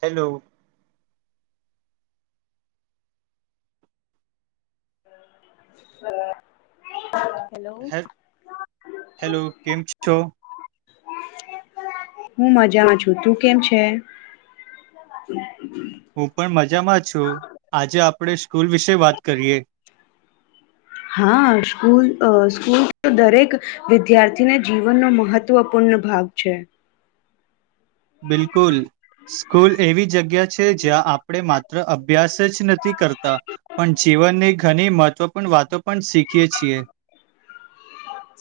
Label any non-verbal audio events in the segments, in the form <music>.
Hello હ હ hello કેમ છો હું મજામાં છું તું કેમ છે હું પણ મજામાં છું આજે આપણે સ્કૂલ વિશે વાત કરીએ હા સ્કૂલ સ્કૂલ તો દરેક વિદ્યાર્થીને જીવનનો મહત્વપૂર્ણ ભાગ છે બિલકુલ સ્કૂલ એવી જગ્યા છે જ્યાં આપણે માત્ર અભ્યાસ જ નથી કરતા પણ જીવનની ઘણી મહત્વપૂર્ણ વાતો પણ શીખીએ છીએ.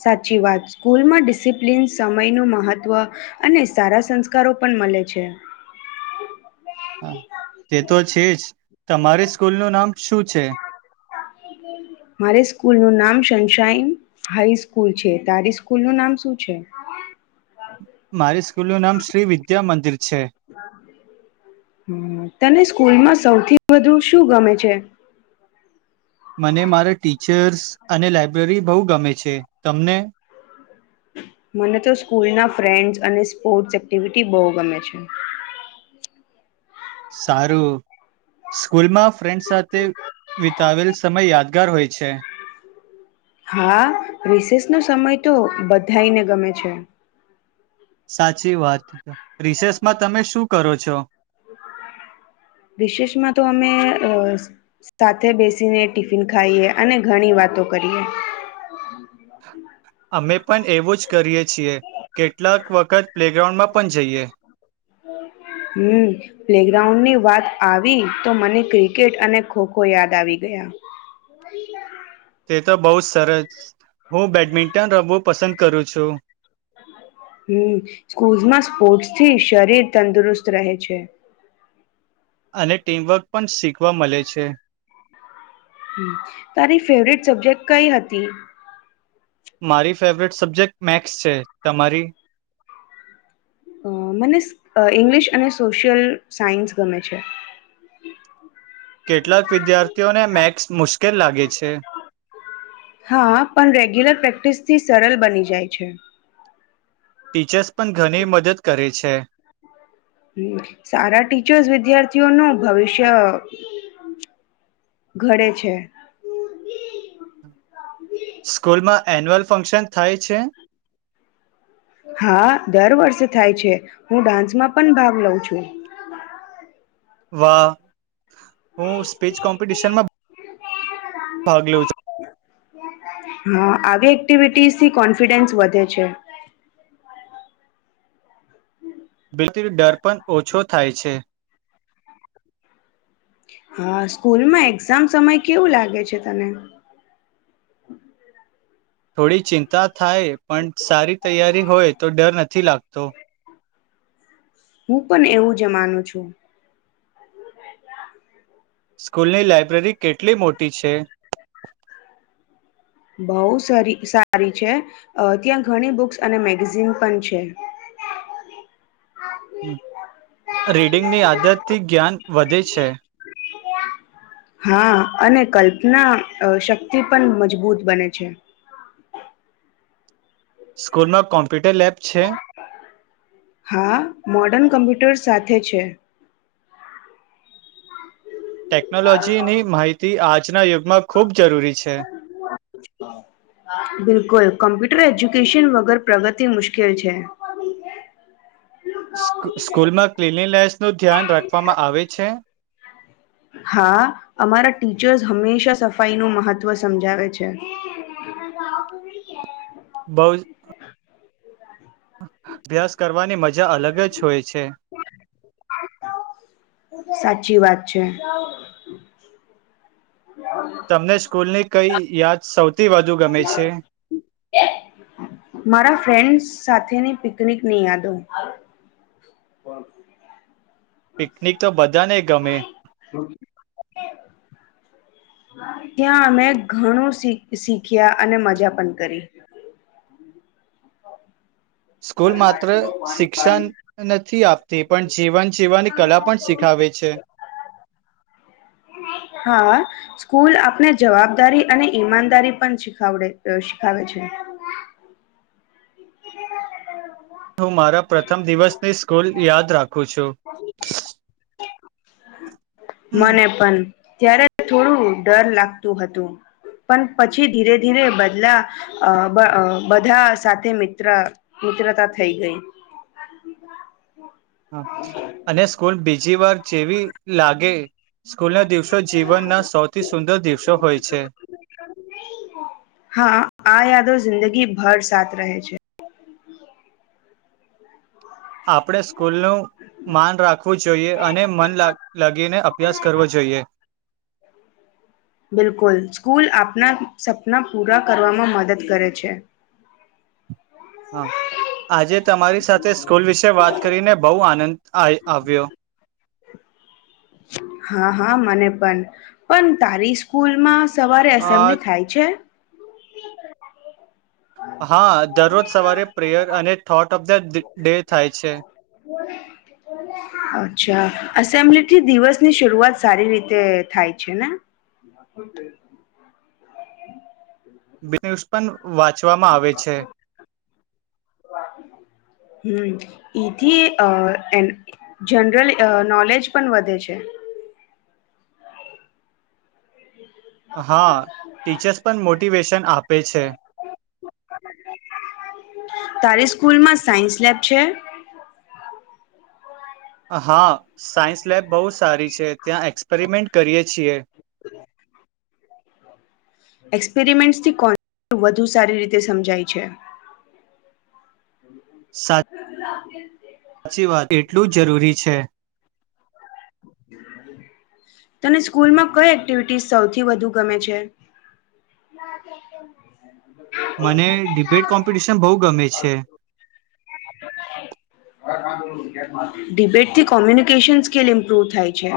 સાચી વાત સ્કૂલમાં ડિ ડિસિપ્લિન સમયનું મહત્ત્વ અને સારા સંસ્કારો પણ મળે છે હા તે તો છે જ તમારી સ્કૂલનું નામ શું છે મારે સ્કૂલનું નામ શનશાઈન હાઈસ્કૂલ છે તારી સ્કૂલનું નામ શું છે મારી સ્કૂલ નું નામ શ્રી વિદ્યા મંદિર છે હમ તને સ્કૂલમાં સૌથી વધુ શું ગમે છે મને મારા ટીચર્સ અને લાયબ્રેરી બહુ ગમે છે તમને મને તો સ્કૂલના ફ્રેન્ડ્સ અને સ્પોર્ટ્સ એક્ટિવિટી બહુ ગમે છે સારું સ્કૂલમાં ફ્રેન્ડ સાથે વિતાવેલ સમય યાદગાર હોય છે હા વિશેષ નો સમય તો બધાઈને ગમે છે સાચી વાત રિસેસમાં તમે શું કરો છો વિશેષમાં તો અમે સાથે બેસીને ટિફિન ખાઈએ અને ઘણી વાતો કરીએ હ અમે પણ એવું જ કરીએ છીએ કેટલાક વખત પ્લેગ્રાઉન્ડમાં પણ જઈએ હમ. પ્લેગ્રાઉન્ડ ની વાત આવી તો મને ક્રિકેટ અને ખો ખો યાદ આવી ગયા. <unintelligible> તે તો બહુ જ સરસ હું બેડમિન્ટન રમવું પસંદ કરું છું. હમ્મ સ્કૂલ માં સ્પોર્ટ્સથી શરીર તંદુરસ્ત રહે છે. અને ટીમવર્ક પણ શીખવા મળે છે. તારી ફેવટ સબ્જેક્ટ કઈ હતી? મારી ફેવરીટ સબ્જેક્ટ મેસ્થ છે. તમારી? અ મને ઇંગ્લિશ, અને સોશિયલ, સાયન્સ ગમે છે. કેટલાંક વિદ્યાર્થીઓને મેથ્સ મુશ્કેલ લાગે છે. હા પણ રેગ્યુલર પ્રેક્ટિસ થી સરળ બની જાય છે. ટીચર્સ પણ ઘણી મદદ કરે છે. છે. હમ સારા ટીચર્સ વિદ્યાર્થીઓનું ભવિષ્ય ઘડે છે. સ્કૂલ માં એન્યુઅલ ફંક્શન થાય છે. હા દર વર્ષે થાય છે. હું ડાન્સમાં પણ ભાગ લઉ છું. વાહ‌. હું સ્પીચ કોમ્પિટિશન માં ભાગ લેઉ છું. હા, આવી એક્ટિવિટીઝ થી કોન્ફિડન્સ વધે છે. બિક ને. ડર પણ ઓછો થાય છે. હા સ્કૂલમાં એક્ઝામ સમય કેવું લાગે છે. તને થોડી ચિંતા. થાય પણ સારી તૈયારી હોય તો ડર નથી. નથી લાગતો. હું પણ એવું જ માનું છું. સ્કૂલની લાાયબ્રેરી કેટલી મોટી છે. બહુ સારી છે. ત્યાં ઘણી બુક્સ અને મેગઝિન પણ છે. <unintelligible> રીડિંગ ની આદત થી જ્ઞાન વધે છે. હા અને કલ્પના શક્તિ પણ મજબૂત બને છે. સ્કોર માં કોણ. હા, મોર્ડન કમ્પ્યુટર્સ. સાથે છે. ટેકનોલોજી ની માહિતી આજના યુગમાં ખૂબ જરૂરી છે. બિલકુલ કમ્પ્યુટર એજ્યુકેશન વગર પ્રગતિ મુશ્કેલ છે. સ્કૂલમાં ક્લિનિંગ લે નું ધ્યાન રાખવામાં આવે છે. હા. અમારા ટીચર્સ હંમેશા સફાઈ નું મહત્વ સમજાવે છે. બહુ અભ્યાસ કરવાની મજા. મજા અલગ જ હોય છે. સાચી વાત છે. તમને સ્કૂલની કઈ યાદ સૌથી વધુ ગમે છે. <inaudible> મારા ફ્રેન્ડ્સ સાથેની પિકનિકની યાદો પિકનિક તો બધાને ગમે <inaudible> ત્યાં અમે ઘણું શીખ્યા અને મજા પણ કરી સ્કૂલ માત્ર શિક્ષણ નથી આપતી પણ જીવન જીવવાની કલા પણ શીખાવે છે હા સ્કૂલ આપને જવાબદારી અને ઈમાનદારી પણ શીખડે શીખાવે છે <inaudible> હું મારા પ્રથમ દિવસની સ્કૂલ યાદ રાખું <inaudible> <inaudible> મને છું પણ ત્યારે થોડું ડર લાગતું હતું પણ પછી ધીરે ધીરે બદલા બધા સાથે મિત્ર મિત્રતા થઈ ગઈ હા અને સ્કૂલ બી બીજી વાર જેવી લાગે સ્કૂલના દિવસો જીવનના સૌથી સુંદર દિવસો હોય છે હા આ યાદો જિંદગીભર સાથ રહે છે આપણે સ્કૂલ નું માન રાખવું છે જોઈએ અને મન લાગીને અભ્યાસ કરવો જોઈએ બિલકુલ સ્કૂલ આપના સપના પૂરા કરવામાં મદદ કરે છે હા આજે તમારી સાથે સ્કૂલ વિશે વાત કરીને બહુ આનંદ આવ્યો હા હા મને પણ પણ તારી સ્કૂલ માં સવારે અ એસેમ્બલી થાય છે <inaudible> હા દરરોજ સવારે પ્રેયર અને થોટ ઓફ ધ ડે થાય છે અચ્છા અસેમ્બ્લી થી દિવસની શરૂઆત સારી રીતે થાય છે ને બનસ પણ વાંચવામાં આવે છે હમ એથી જનરલ નોલેજ પણ વધે છે હા ટીચર્સ પણ મોટ મોટિવેશન આપે છે તારી સ્કૂલમાં સાયન્સ લેબ છે હા સાયન્સ લેબ બહુ સારી છે ત્યાં એક્સપેરિમેન્ટ કરીએ છીએ એક્સપેરિમેન્ટ્સથી કોન્સે વધુ સારી રીતે સમજાય છે <inaudible> સાચી વાત એટલું જ જરૂરી છે તને સ્કૂલમાં કઈ એક્ટિવિટી સૌથી વધુ ગમે છે મને ડિબેટ કોમ્પિટિશન બહુ ગમે છે ડિબેટથી કોમ્યુનિકેશન સ્કીલ ઇમ્પ્રુવ થાય છે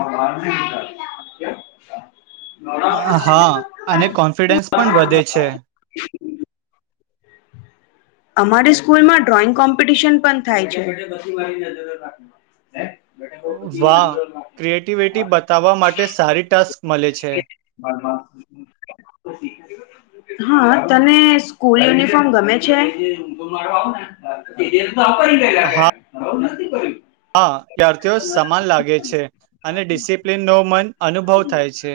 હા! અને કોન્ફિડન્સ પણ વધે છે. અમારી સ્કૂલ માં ડ્રોઈંગ કોમ્પિટિશન પણ થાય છે. વાહ! ક્રિએટિવિટી બતાવવા માટે સારી ટાસ્ક મલે છે. હા તને સ્કૂલ યુનિફોર્મ ગમે છે? જે ભણવામાં પિરિયડ વાપરી હા ગયેલા બરોબર નથી <unintelligible> હ <unintelligible> હા! યાર્થીઓ સમાન લાગે છે અને ડિસિપ્લિન નો મન અનુભવ થાય છે.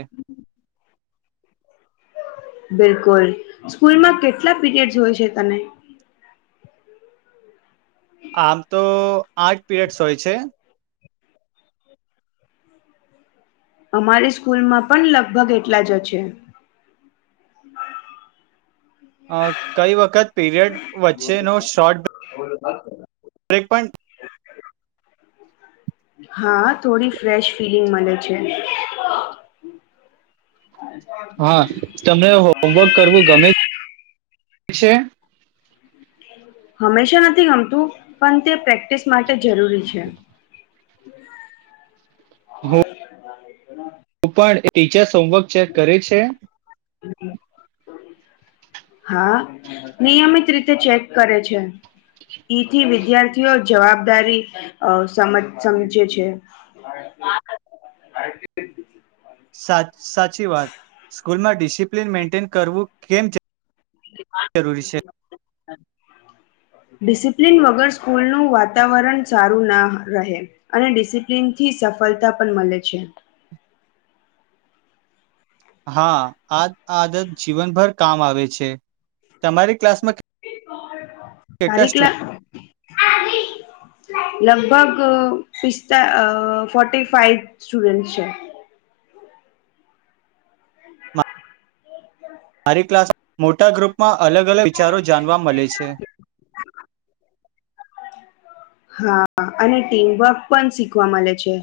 બિલકુલ સ્કૂલમાં કેટલા પીરયડસ હોય છે તને? આમ તો આઠ પીરયડ્સ હોય છે. અમારી સ્કૂલમાં પણ લગભગ એટલા જ છે. અ કઈ વખત પીરિયડ વચ્ચેનો શોર્ટ બ્રેક પણ હા! થોડી ફ્રેશ ફિલિંગ મલે છે. હા! તમને હોમવર્ક કરવું ગમે? છે? હંમેશા નથી ગમતું પણ તે પ્રેક્ટિસ માટે જરૂરી છે. હું હ <unintelligible> પણ ટીચર્સ હોમવર્ક ચેક કરે છે? હા! નિયમિત રીતે ચેક કરે છે. ઈથી વિદ્યાર્થીઓ જવાબદારી અ સમજ સમજે છે. સાત સાચી વાત સ્કૂલમાં ડી ડિસિપ્લન મેઇન્ટેન કરવું કેમ જરૂરી છે. ડિસિપ્લિન વગર સ્કૂલનું વાતાવરણ સારું ના રહે અને ડિસિપ્લિનથી સફળતા પણ મલે છે. હા! આ આદત જીવનભર કામ આવે છે. તમારી ક્લાસમાં એ <unintelligible> કેટલા તારીખ સ્ટુડ લગભગ પિસ્તા અ ફોર્ટી ફાઈવ સ્ટુડન્ટ્સ છે. મારી ક્લાસ મોટા ગ્રુપમાં અલગ-અલગ વિચારો જાણવા મલે છે. હા! અને ટીમવર્ક પણ શીખવા મલે છે.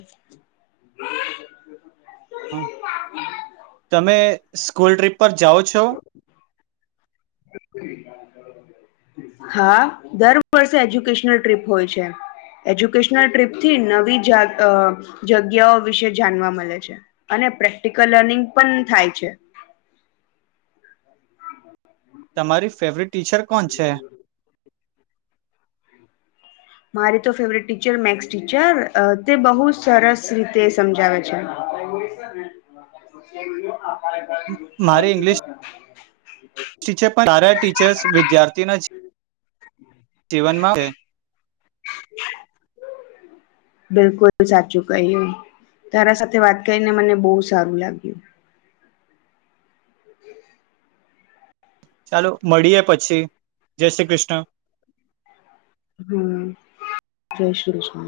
તમે સ્કૂલ ટ્રિપ પર જાઓ છો હા દર વર્ષે એજ્યુકેશનલ ટ્રીપ હોય છે એજ્યુકેશનલ ટ્રીપ થી નવી જગ્યાઓ વિશે જાણવા મળે છે અને પ્રેક્ટિકલ લર્નિંગ પણ થાય છે તમારી ફેવરિટ ટીચર કોણ છે મારી તો ફેવરેટ ટીચર મેક્સ ટીચર તે બહુ સરસ રીતે સમજાવે છે <inaudible> મારે ઇંગ્લિશ પણ તારા ટીચર્સ વિદ્યાર્થીના જીવનમાં છે બિલકુલ સાચું કહ્યું તારા સાથે વાત કરીને મને બહુ સારું લાગ્યું ચાલો મળીએે પછી જય શ્રી કૃષ્ણ હમ જઈશ છે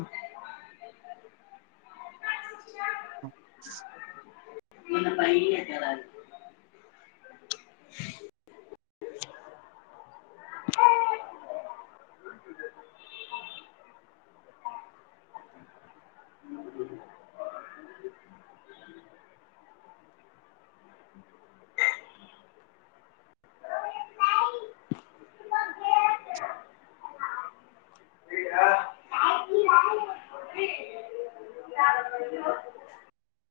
મ પૈ અ જવા <inaudible> <inaudible> <inaudible>